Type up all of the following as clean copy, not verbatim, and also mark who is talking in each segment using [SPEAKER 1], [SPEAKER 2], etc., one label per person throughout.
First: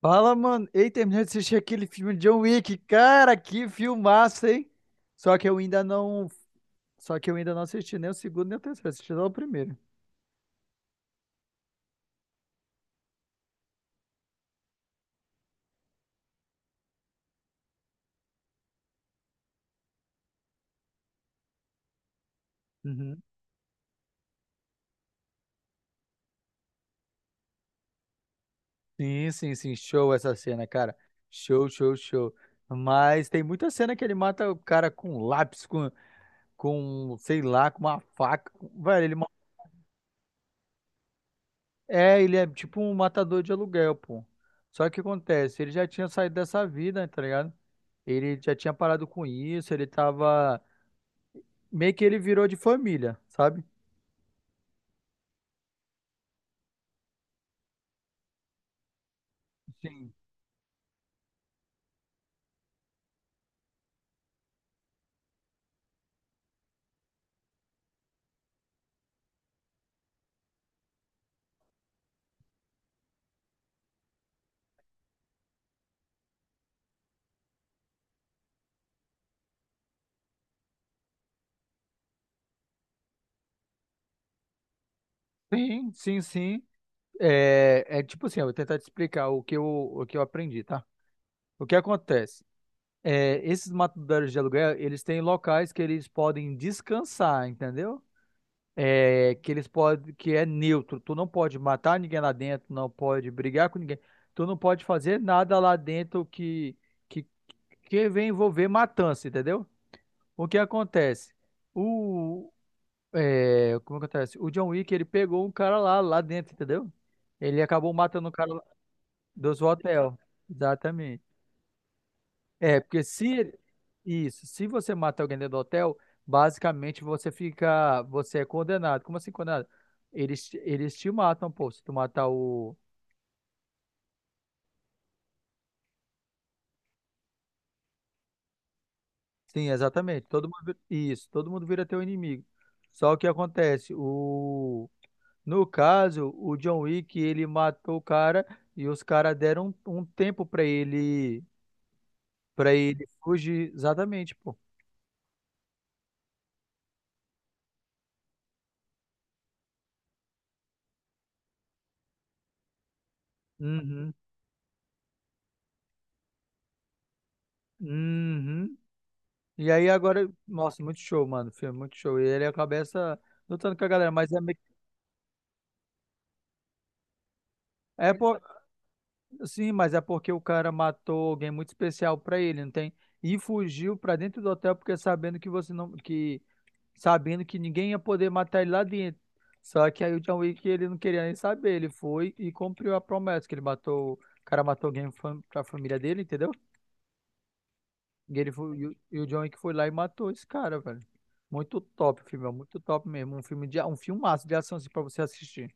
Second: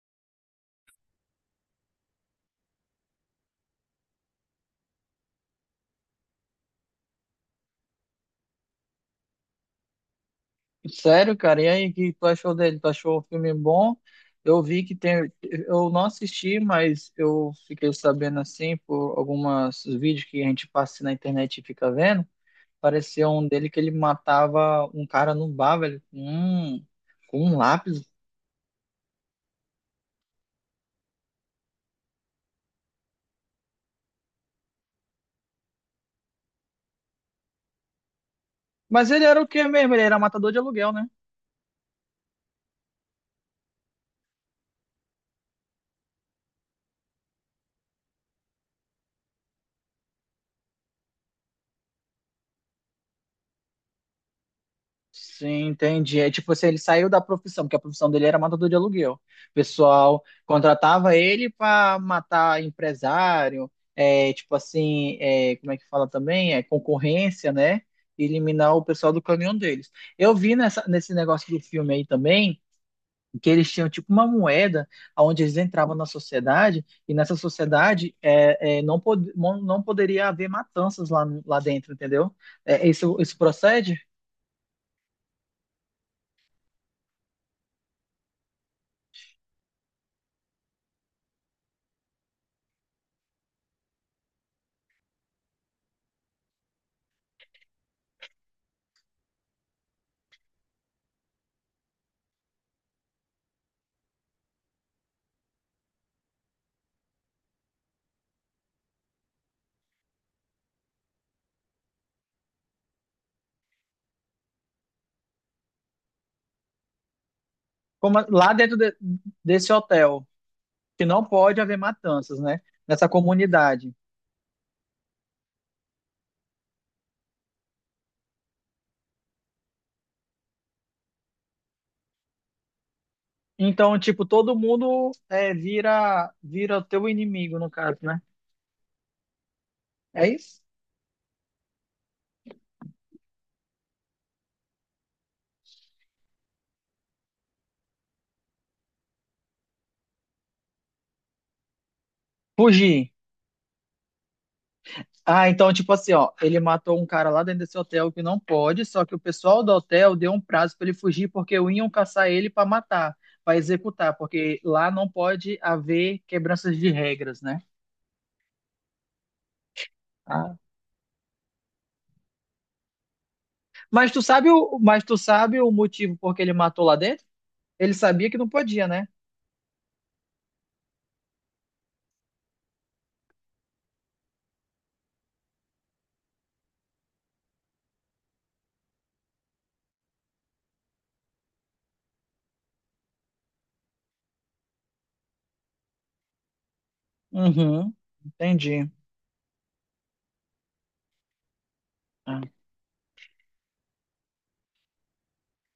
[SPEAKER 1] Fala, mano. Ei, terminei de assistir aquele filme de John Wick. Cara, que filmaço, hein? Só que eu ainda não. Só que eu ainda não assisti nem o segundo nem o terceiro. Assisti só o primeiro.
[SPEAKER 2] Sério, cara, e aí, o que tu achou dele? Tu achou o filme bom? Eu vi que tem. Eu não assisti, mas eu fiquei sabendo assim por alguns vídeos que a gente passa assim na internet e fica vendo.
[SPEAKER 1] Uhum.
[SPEAKER 2] Pareceu um dele que ele matava um cara num bar, velho, com um lápis.
[SPEAKER 1] Sim, sim, sim. Show essa cena, cara. Show, show, show. Mas tem muita cena que ele mata o cara com um lápis, com sei lá, com uma faca. Velho,
[SPEAKER 2] Mas ele era o quê mesmo? Ele era matador de aluguel, né?
[SPEAKER 1] é, ele é tipo um matador de aluguel, pô. Só que o que acontece? Ele já tinha saído dessa vida, tá ligado? Ele já tinha parado com isso, ele tava. Meio que ele virou de família, sabe?
[SPEAKER 2] Sim, entendi. É tipo assim, ele saiu da profissão, porque a profissão dele era matador de aluguel. O
[SPEAKER 1] Sim,
[SPEAKER 2] pessoal contratava ele para matar empresário, tipo assim, como é que fala também? É, concorrência, né? E eliminar o pessoal do caminhão deles. Eu vi nesse negócio do filme aí também que eles tinham tipo uma moeda onde eles entravam na sociedade e nessa sociedade não, pod não poderia haver matanças lá dentro, entendeu? É, isso procede?
[SPEAKER 1] sim, sim. sim. É, é tipo assim, eu vou tentar te explicar o que eu aprendi, tá? O que acontece? É, esses matadores de aluguel, eles têm locais que eles podem descansar, entendeu? É, que eles podem, que é neutro. Tu não pode matar ninguém lá dentro, não pode brigar com ninguém. Tu não pode fazer nada lá dentro que, que vem envolver matança, entendeu? O que acontece? É, como acontece? O John Wick, ele pegou um cara lá, lá dentro, entendeu? Ele acabou
[SPEAKER 2] Como
[SPEAKER 1] matando o cara
[SPEAKER 2] lá
[SPEAKER 1] lá do
[SPEAKER 2] desse
[SPEAKER 1] hotel.
[SPEAKER 2] hotel, que
[SPEAKER 1] Exatamente.
[SPEAKER 2] não pode haver matanças, né?
[SPEAKER 1] É, porque
[SPEAKER 2] Nessa
[SPEAKER 1] se
[SPEAKER 2] comunidade.
[SPEAKER 1] isso, se você mata alguém dentro do hotel, basicamente você fica, você é condenado. Como assim condenado? Eles te matam, pô, se tu matar o...
[SPEAKER 2] Então, tipo, todo mundo vira o teu inimigo, no caso, né?
[SPEAKER 1] Sim, exatamente.
[SPEAKER 2] É isso?
[SPEAKER 1] Isso, todo mundo vira teu inimigo. Só que acontece, o no caso, o John Wick, ele matou o cara e os caras deram um tempo pra ele pra ele
[SPEAKER 2] Fugir.
[SPEAKER 1] fugir. Exatamente, pô.
[SPEAKER 2] Ah, então, tipo assim, ó, ele matou um cara lá dentro desse hotel que não pode, só que o pessoal do hotel deu um prazo pra ele fugir porque iam caçar ele pra matar, pra
[SPEAKER 1] Uhum.
[SPEAKER 2] executar, porque lá não pode haver quebranças de regras, né?
[SPEAKER 1] Uhum. E aí agora,
[SPEAKER 2] Ah.
[SPEAKER 1] nossa, muito show, mano. O filme, muito show. E ele cabeça lutando com a galera, mas é, meio-
[SPEAKER 2] Mas tu sabe o motivo por que ele matou lá dentro? Ele
[SPEAKER 1] é
[SPEAKER 2] sabia que
[SPEAKER 1] por,
[SPEAKER 2] não podia, né?
[SPEAKER 1] sim, mas é porque o cara matou alguém muito especial pra ele, não tem? E fugiu pra dentro do hotel porque sabendo que você não que sabendo que ninguém ia poder matar ele lá dentro. Só que aí o John Wick ele não queria nem saber, ele foi e cumpriu a promessa que ele matou, o cara matou alguém pra família dele, entendeu?
[SPEAKER 2] Uhum.
[SPEAKER 1] E ele foi, e
[SPEAKER 2] Entendi.
[SPEAKER 1] o e o John Wick foi lá e matou esse cara, velho. Muito top o
[SPEAKER 2] Ah,
[SPEAKER 1] filme, é muito top mesmo. Um filme um filmaço de ação assim, pra você assistir.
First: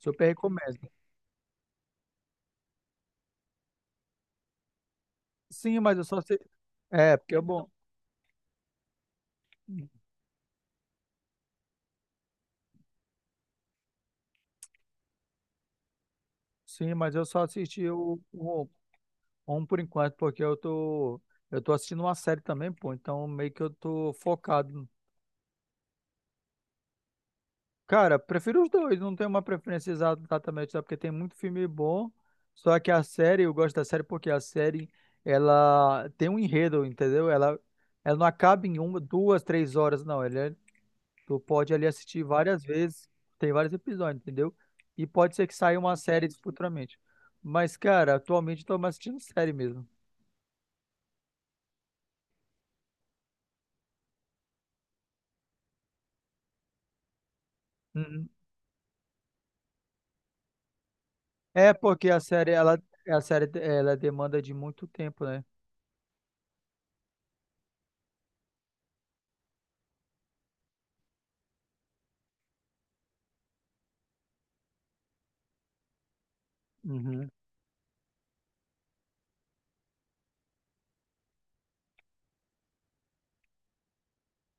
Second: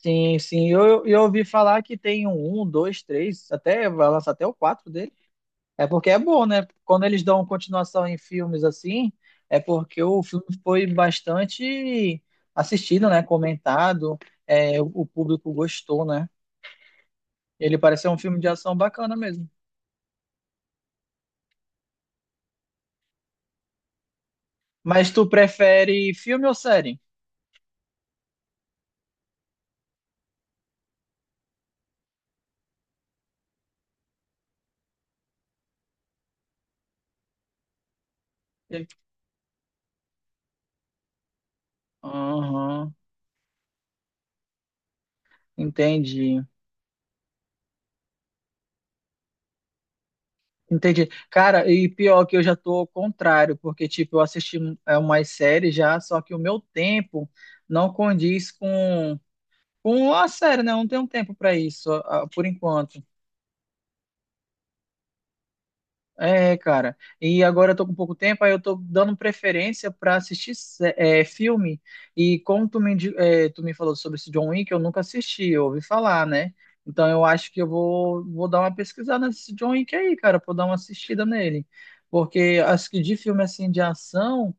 [SPEAKER 1] Super
[SPEAKER 2] sim.
[SPEAKER 1] recomendo.
[SPEAKER 2] Eu ouvi falar que tem um, dois, três, até vai lançar até o quatro dele.
[SPEAKER 1] Sim,
[SPEAKER 2] É
[SPEAKER 1] mas eu
[SPEAKER 2] porque
[SPEAKER 1] só
[SPEAKER 2] é
[SPEAKER 1] assisti.
[SPEAKER 2] bom, né? Quando
[SPEAKER 1] É,
[SPEAKER 2] eles
[SPEAKER 1] porque é
[SPEAKER 2] dão
[SPEAKER 1] bom.
[SPEAKER 2] continuação em filmes assim, é porque o filme foi bastante assistido, né? Comentado, é, o público gostou, né?
[SPEAKER 1] Sim, mas eu só
[SPEAKER 2] Ele
[SPEAKER 1] assisti
[SPEAKER 2] parece ser um filme de
[SPEAKER 1] o
[SPEAKER 2] ação bacana mesmo.
[SPEAKER 1] um por enquanto, porque eu tô assistindo uma série também, pô. Então meio que eu tô focado.
[SPEAKER 2] Mas tu prefere filme ou série?
[SPEAKER 1] Cara, prefiro os dois, não tenho uma preferência exatamente, sabe? Porque tem muito filme bom, só que a série, eu gosto da série porque a série, ela tem um enredo, entendeu? Ela não acaba em uma, duas, três horas, não. Ela, é- tu pode ali assistir várias
[SPEAKER 2] Aham,
[SPEAKER 1] vezes, tem vários episódios, entendeu? E pode ser que saia uma série
[SPEAKER 2] entendi.
[SPEAKER 1] futuramente. Mas, cara, atualmente eu tô mais assistindo série mesmo.
[SPEAKER 2] Entendi. Cara, e pior que eu já tô ao contrário, porque, tipo, eu assisti umas séries já, só que o meu tempo não
[SPEAKER 1] Uhum.
[SPEAKER 2] condiz com a série, né? Eu não tenho tempo para
[SPEAKER 1] É
[SPEAKER 2] isso,
[SPEAKER 1] porque
[SPEAKER 2] ah, por enquanto.
[SPEAKER 1] a série, ela demanda de muito tempo, né?
[SPEAKER 2] É, cara. E agora eu tô com pouco tempo, aí eu tô dando preferência pra assistir filme. E como tu tu me falou sobre esse John Wick, eu nunca assisti, eu ouvi falar, né? Então eu
[SPEAKER 1] Uhum,
[SPEAKER 2] acho que vou dar uma pesquisada nesse John Wick aí, cara, pra eu dar uma assistida nele. Porque acho que de filme assim de ação,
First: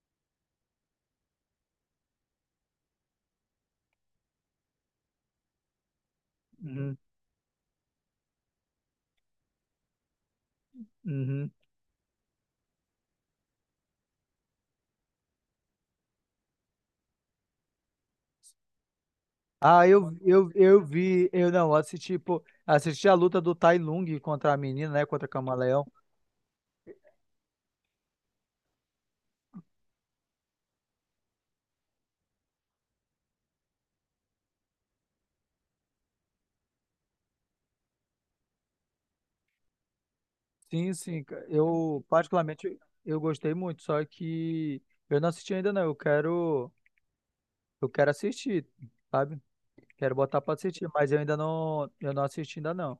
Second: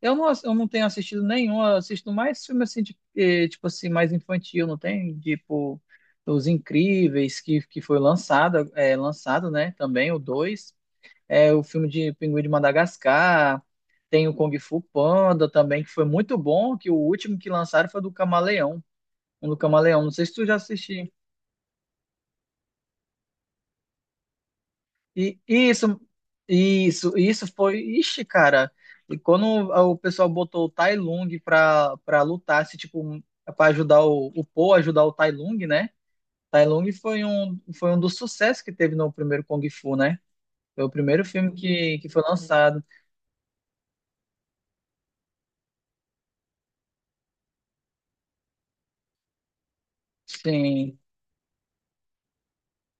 [SPEAKER 2] eu não tenho assistido nenhum, eu assisto mais filme assim, de, tipo assim, mais infantil, não tem? Tipo, Os
[SPEAKER 1] uhum,
[SPEAKER 2] Incríveis, que foi lançado, lançado, né? Também o 2
[SPEAKER 1] uhum.
[SPEAKER 2] é, o filme de Pinguim de Madagascar, tem o Kung Fu Panda também, que foi muito bom, que o último que lançaram foi do Camaleão, um do
[SPEAKER 1] Ah,
[SPEAKER 2] Camaleão, não
[SPEAKER 1] eu,
[SPEAKER 2] sei se tu
[SPEAKER 1] eu,
[SPEAKER 2] já
[SPEAKER 1] eu
[SPEAKER 2] assistiu.
[SPEAKER 1] vi, eu não, assisti, pô, assisti a luta do Tai Lung contra a menina, né, contra a
[SPEAKER 2] E
[SPEAKER 1] Camaleão.
[SPEAKER 2] isso, isso foi, ixi, cara, e quando o pessoal botou o Tai Lung pra lutar, se, tipo, pra ajudar o Po, ajudar o Tai Lung, né? Tai Lung foi um dos sucessos que teve no primeiro Kung Fu, né? Foi o
[SPEAKER 1] Sim, sim,
[SPEAKER 2] primeiro
[SPEAKER 1] ca-
[SPEAKER 2] filme
[SPEAKER 1] eu
[SPEAKER 2] que foi
[SPEAKER 1] particularmente,
[SPEAKER 2] lançado.
[SPEAKER 1] eu gostei muito, só que eu não assisti ainda não, eu quero assistir, sabe? Quero botar pra assistir,
[SPEAKER 2] Sim.
[SPEAKER 1] mas eu ainda não, eu não assisti ainda não.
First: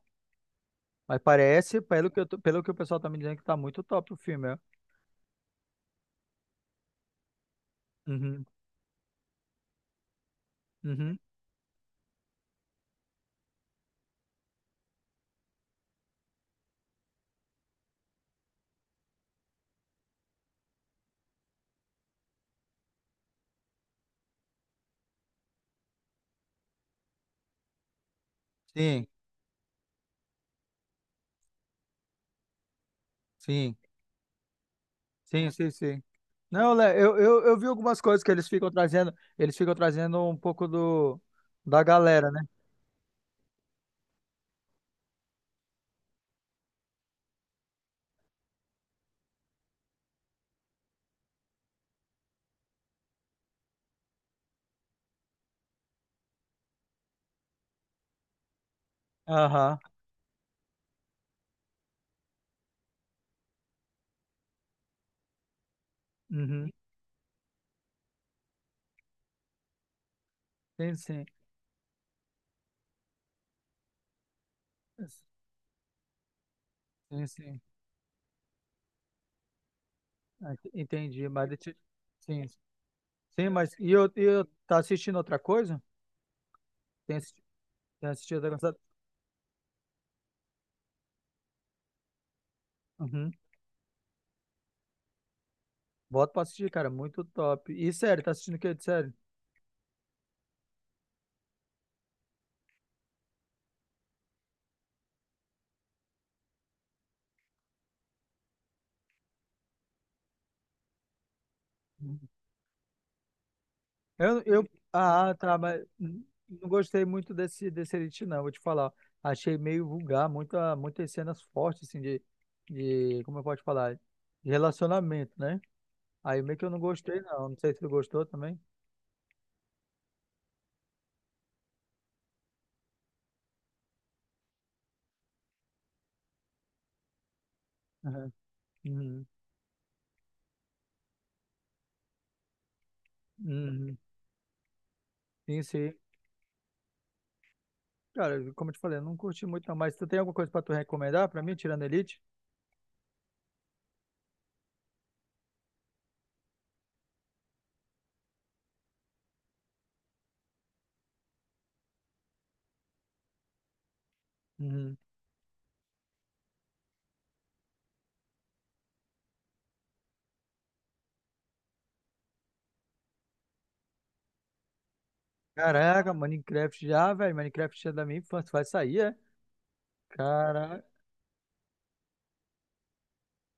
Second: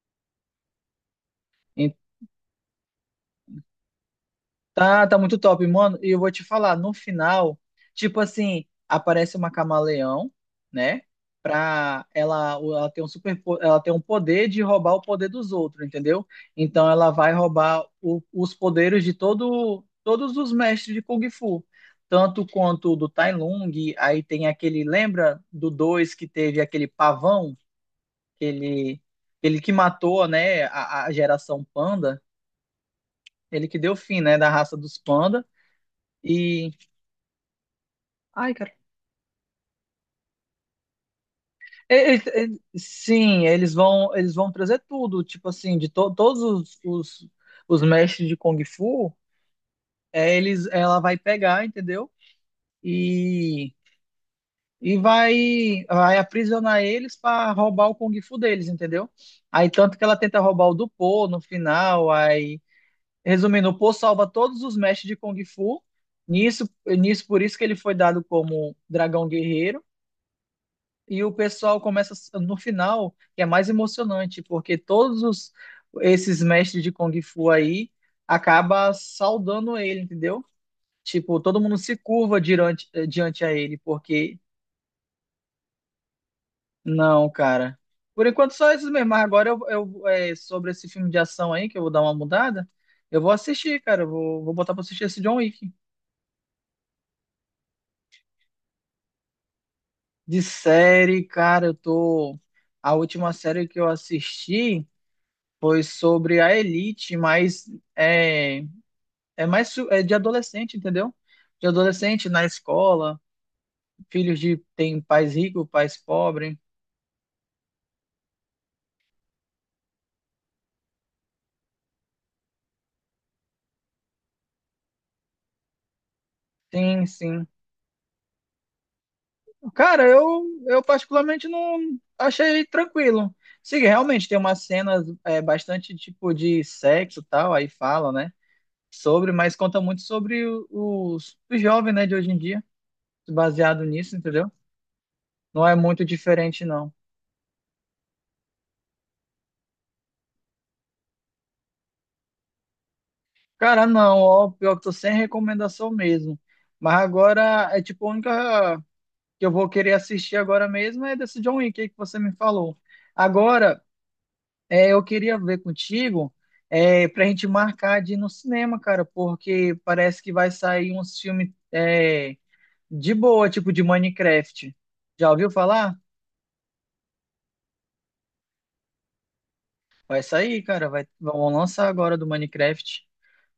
[SPEAKER 1] Mas parece, pelo que, eu tô- pelo que o pessoal tá me dizendo, que tá muito top o filme, é.
[SPEAKER 2] Tá muito top, mano. E eu vou te falar, no final, tipo
[SPEAKER 1] Uhum,
[SPEAKER 2] assim, aparece uma camaleão, né?
[SPEAKER 1] uhum.
[SPEAKER 2] Pra ela, ela tem ela tem um poder de roubar o poder dos outros, entendeu? Então ela vai roubar os poderes de todo, todos os mestres de Kung Fu, tanto quanto do Tai Lung. Aí tem aquele, lembra do dois que teve aquele pavão, aquele,
[SPEAKER 1] Sim,
[SPEAKER 2] ele que matou, né, a geração panda, ele
[SPEAKER 1] sim,
[SPEAKER 2] que deu fim, né, da raça dos panda.
[SPEAKER 1] sim, sim, sim.
[SPEAKER 2] E
[SPEAKER 1] Não, Lé, eu vi algumas coisas que
[SPEAKER 2] ai, cara.
[SPEAKER 1] eles ficam trazendo um pouco do da
[SPEAKER 2] E-
[SPEAKER 1] galera, né?
[SPEAKER 2] e- sim, eles vão trazer tudo, tipo assim, todos os mestres de Kung Fu, é, eles, ela vai pegar, entendeu? E, vai aprisionar eles para roubar o Kung Fu deles, entendeu? Aí
[SPEAKER 1] Aham.
[SPEAKER 2] tanto que ela tenta roubar o do Po no final, aí, resumindo, o Po salva todos os mestres de Kung Fu.
[SPEAKER 1] Uhum.
[SPEAKER 2] Por isso que ele foi dado como dragão guerreiro.
[SPEAKER 1] Sim,
[SPEAKER 2] E
[SPEAKER 1] sim.
[SPEAKER 2] o pessoal começa no final, que é mais emocionante, porque esses mestres de Kung
[SPEAKER 1] Sim,
[SPEAKER 2] Fu
[SPEAKER 1] sim.
[SPEAKER 2] aí acaba saudando ele, entendeu?
[SPEAKER 1] Ah, ent- Entendi,
[SPEAKER 2] Tipo,
[SPEAKER 1] mas
[SPEAKER 2] todo
[SPEAKER 1] deixa- eu-
[SPEAKER 2] mundo se curva
[SPEAKER 1] sim,
[SPEAKER 2] diante, diante
[SPEAKER 1] sim,
[SPEAKER 2] a
[SPEAKER 1] mas
[SPEAKER 2] ele,
[SPEAKER 1] e eu, e
[SPEAKER 2] porque
[SPEAKER 1] eu tá assistindo outra coisa? Tem,
[SPEAKER 2] não,
[SPEAKER 1] assi-
[SPEAKER 2] cara.
[SPEAKER 1] tem
[SPEAKER 2] Por
[SPEAKER 1] assistido
[SPEAKER 2] enquanto
[SPEAKER 1] outra
[SPEAKER 2] só
[SPEAKER 1] coisa?
[SPEAKER 2] esses mesmo, mas agora sobre esse filme de ação aí, que eu vou dar uma mudada, eu vou
[SPEAKER 1] Uhum.
[SPEAKER 2] assistir, cara, vou botar pra assistir esse John Wick.
[SPEAKER 1] Bota pra assistir, cara, muito top. E sério, tá assistindo o que de série?
[SPEAKER 2] De série, cara, eu tô... A última série que eu assisti... foi sobre a elite, mas é, é de adolescente, entendeu? De adolescente na escola, filhos de tem
[SPEAKER 1] Ah,
[SPEAKER 2] pais
[SPEAKER 1] tá,
[SPEAKER 2] ricos,
[SPEAKER 1] mas
[SPEAKER 2] pais pobres.
[SPEAKER 1] não gostei muito desse Elite, não, vou te falar. Achei meio vulgar, muitas cenas fortes, assim, de, como eu posso falar, de relacionamento, né? Aí meio que eu não
[SPEAKER 2] Sim,
[SPEAKER 1] gostei,
[SPEAKER 2] sim.
[SPEAKER 1] não. Não sei se tu gostou também.
[SPEAKER 2] Cara, eu particularmente não achei tranquilo. Sim, realmente tem umas cenas é, bastante tipo de sexo e tal, aí fala,
[SPEAKER 1] Aham.
[SPEAKER 2] né?
[SPEAKER 1] Uhum.
[SPEAKER 2] Sobre, mas conta muito sobre os jovens, né, de hoje em dia, baseado
[SPEAKER 1] Uhum.
[SPEAKER 2] nisso, entendeu?
[SPEAKER 1] Sim,
[SPEAKER 2] Não é
[SPEAKER 1] sim.
[SPEAKER 2] muito diferente, não.
[SPEAKER 1] Cara, como eu te falei, eu não curti muito, não. Mas tu tem alguma coisa pra tu recomendar pra mim, tirando Elite?
[SPEAKER 2] Cara, não, ó, pior que tô sem recomendação mesmo. Mas agora é tipo a única que eu vou querer assistir agora mesmo é desse John Wick aí que você me falou. Agora, é,
[SPEAKER 1] Uhum.
[SPEAKER 2] eu queria ver contigo é, pra gente marcar de ir no cinema, cara, porque parece que vai sair uns filmes é, de boa, tipo de Minecraft. Já ouviu falar?
[SPEAKER 1] Caraca, Minecraft já, velho. Minecraft já é da minha infância, vai sair, é?
[SPEAKER 2] Vai sair,
[SPEAKER 1] Cara,
[SPEAKER 2] cara, vão lançar agora do Minecraft.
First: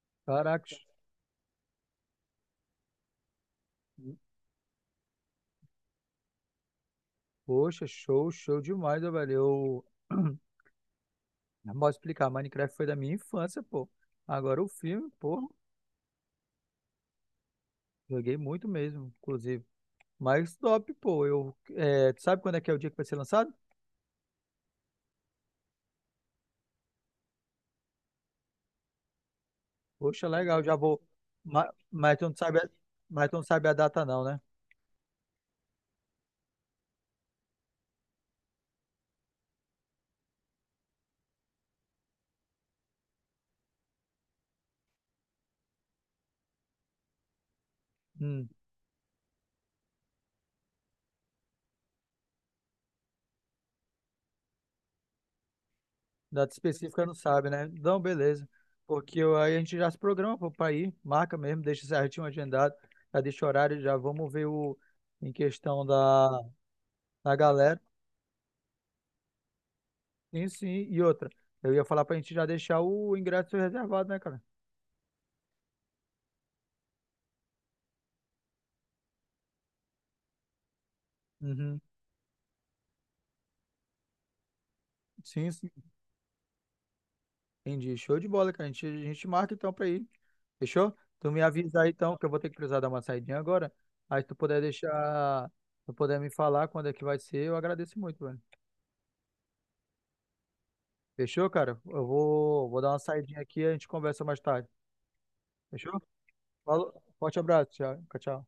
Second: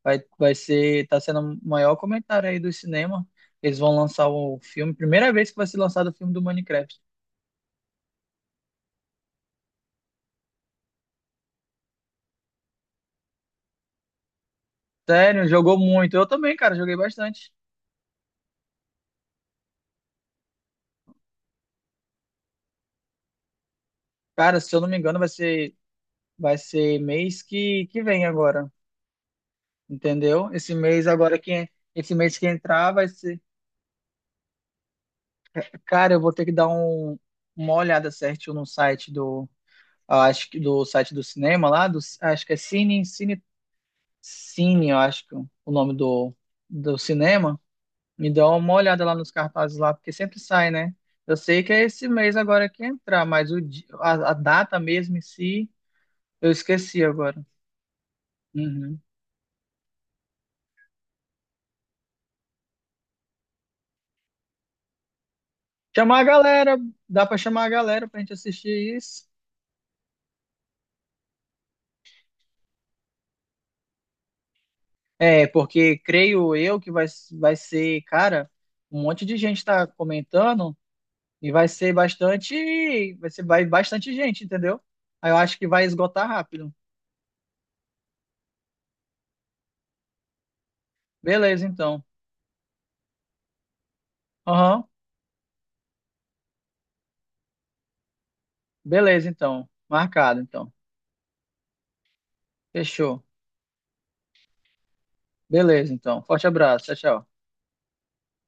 [SPEAKER 2] Vai
[SPEAKER 1] caraca.
[SPEAKER 2] ser, tá sendo o maior comentário aí do cinema. Eles vão lançar o filme, primeira vez que vai ser lançado o filme do Minecraft.
[SPEAKER 1] Poxa, show, show demais, ó, velho. Eu não posso explicar, Minecraft foi da minha infância, pô. Agora o filme,
[SPEAKER 2] Sério,
[SPEAKER 1] pô,
[SPEAKER 2] jogou muito. Eu também, cara, joguei bastante.
[SPEAKER 1] joguei muito mesmo, inclusive. Mas top, pô. Eu, é, tu sabe quando é que é o dia que vai ser lançado?
[SPEAKER 2] Cara, se eu não me engano, vai ser mês que vem agora,
[SPEAKER 1] Poxa,
[SPEAKER 2] entendeu?
[SPEAKER 1] legal, já vou.
[SPEAKER 2] Esse
[SPEAKER 1] Mas tu não
[SPEAKER 2] mês que
[SPEAKER 1] sabe, a-
[SPEAKER 2] entrar vai
[SPEAKER 1] mas tu
[SPEAKER 2] ser.
[SPEAKER 1] não sabe a data, não, né?
[SPEAKER 2] Cara, eu vou ter que dar uma olhada certinho no site do, acho que do site do cinema lá, do, acho que é Cine, eu acho que é o nome do, do cinema. Me dá
[SPEAKER 1] Hum,
[SPEAKER 2] uma olhada lá nos cartazes lá, porque sempre sai, né? Eu sei que é esse mês agora que entrar, mas a data mesmo em si, eu
[SPEAKER 1] data
[SPEAKER 2] esqueci
[SPEAKER 1] específica não
[SPEAKER 2] agora.
[SPEAKER 1] sabe, né? Não, beleza.
[SPEAKER 2] Uhum.
[SPEAKER 1] Porque eu- aí a gente já se programa, pô, pra ir, marca mesmo, deixa certinho agendado, já deixa o horário, já vamos ver o em questão
[SPEAKER 2] Chamar a
[SPEAKER 1] da,
[SPEAKER 2] galera, dá
[SPEAKER 1] da
[SPEAKER 2] pra chamar a
[SPEAKER 1] galera.
[SPEAKER 2] galera pra gente assistir isso.
[SPEAKER 1] Sim, sim. E outra, eu ia falar pra gente já deixar o ingresso reservado, né, cara?
[SPEAKER 2] É, porque creio eu vai ser, cara, um monte de gente tá comentando e vai
[SPEAKER 1] Uhum.
[SPEAKER 2] ser bastante, bastante gente, entendeu? Aí eu
[SPEAKER 1] Sim,
[SPEAKER 2] acho que
[SPEAKER 1] sim.
[SPEAKER 2] vai esgotar rápido.
[SPEAKER 1] Entendi. Show de bola, cara. A gente marca então pra ir. Fechou? Tu me
[SPEAKER 2] Beleza,
[SPEAKER 1] avisa aí
[SPEAKER 2] então.
[SPEAKER 1] então, que eu vou ter que precisar dar uma saidinha agora. Aí se tu puder
[SPEAKER 2] Aham,
[SPEAKER 1] deixar, se tu puder me falar quando é que vai ser, eu agradeço muito, velho.
[SPEAKER 2] beleza, então. Marcado, então.
[SPEAKER 1] Fechou, cara? Vou dar uma
[SPEAKER 2] Fechou.
[SPEAKER 1] saidinha aqui e a gente conversa mais tarde.
[SPEAKER 2] Beleza,
[SPEAKER 1] Fechou?
[SPEAKER 2] então. Forte
[SPEAKER 1] Falou.
[SPEAKER 2] abraço. Tchau, tchau.
[SPEAKER 1] Forte abraço. Tchau. Tchau.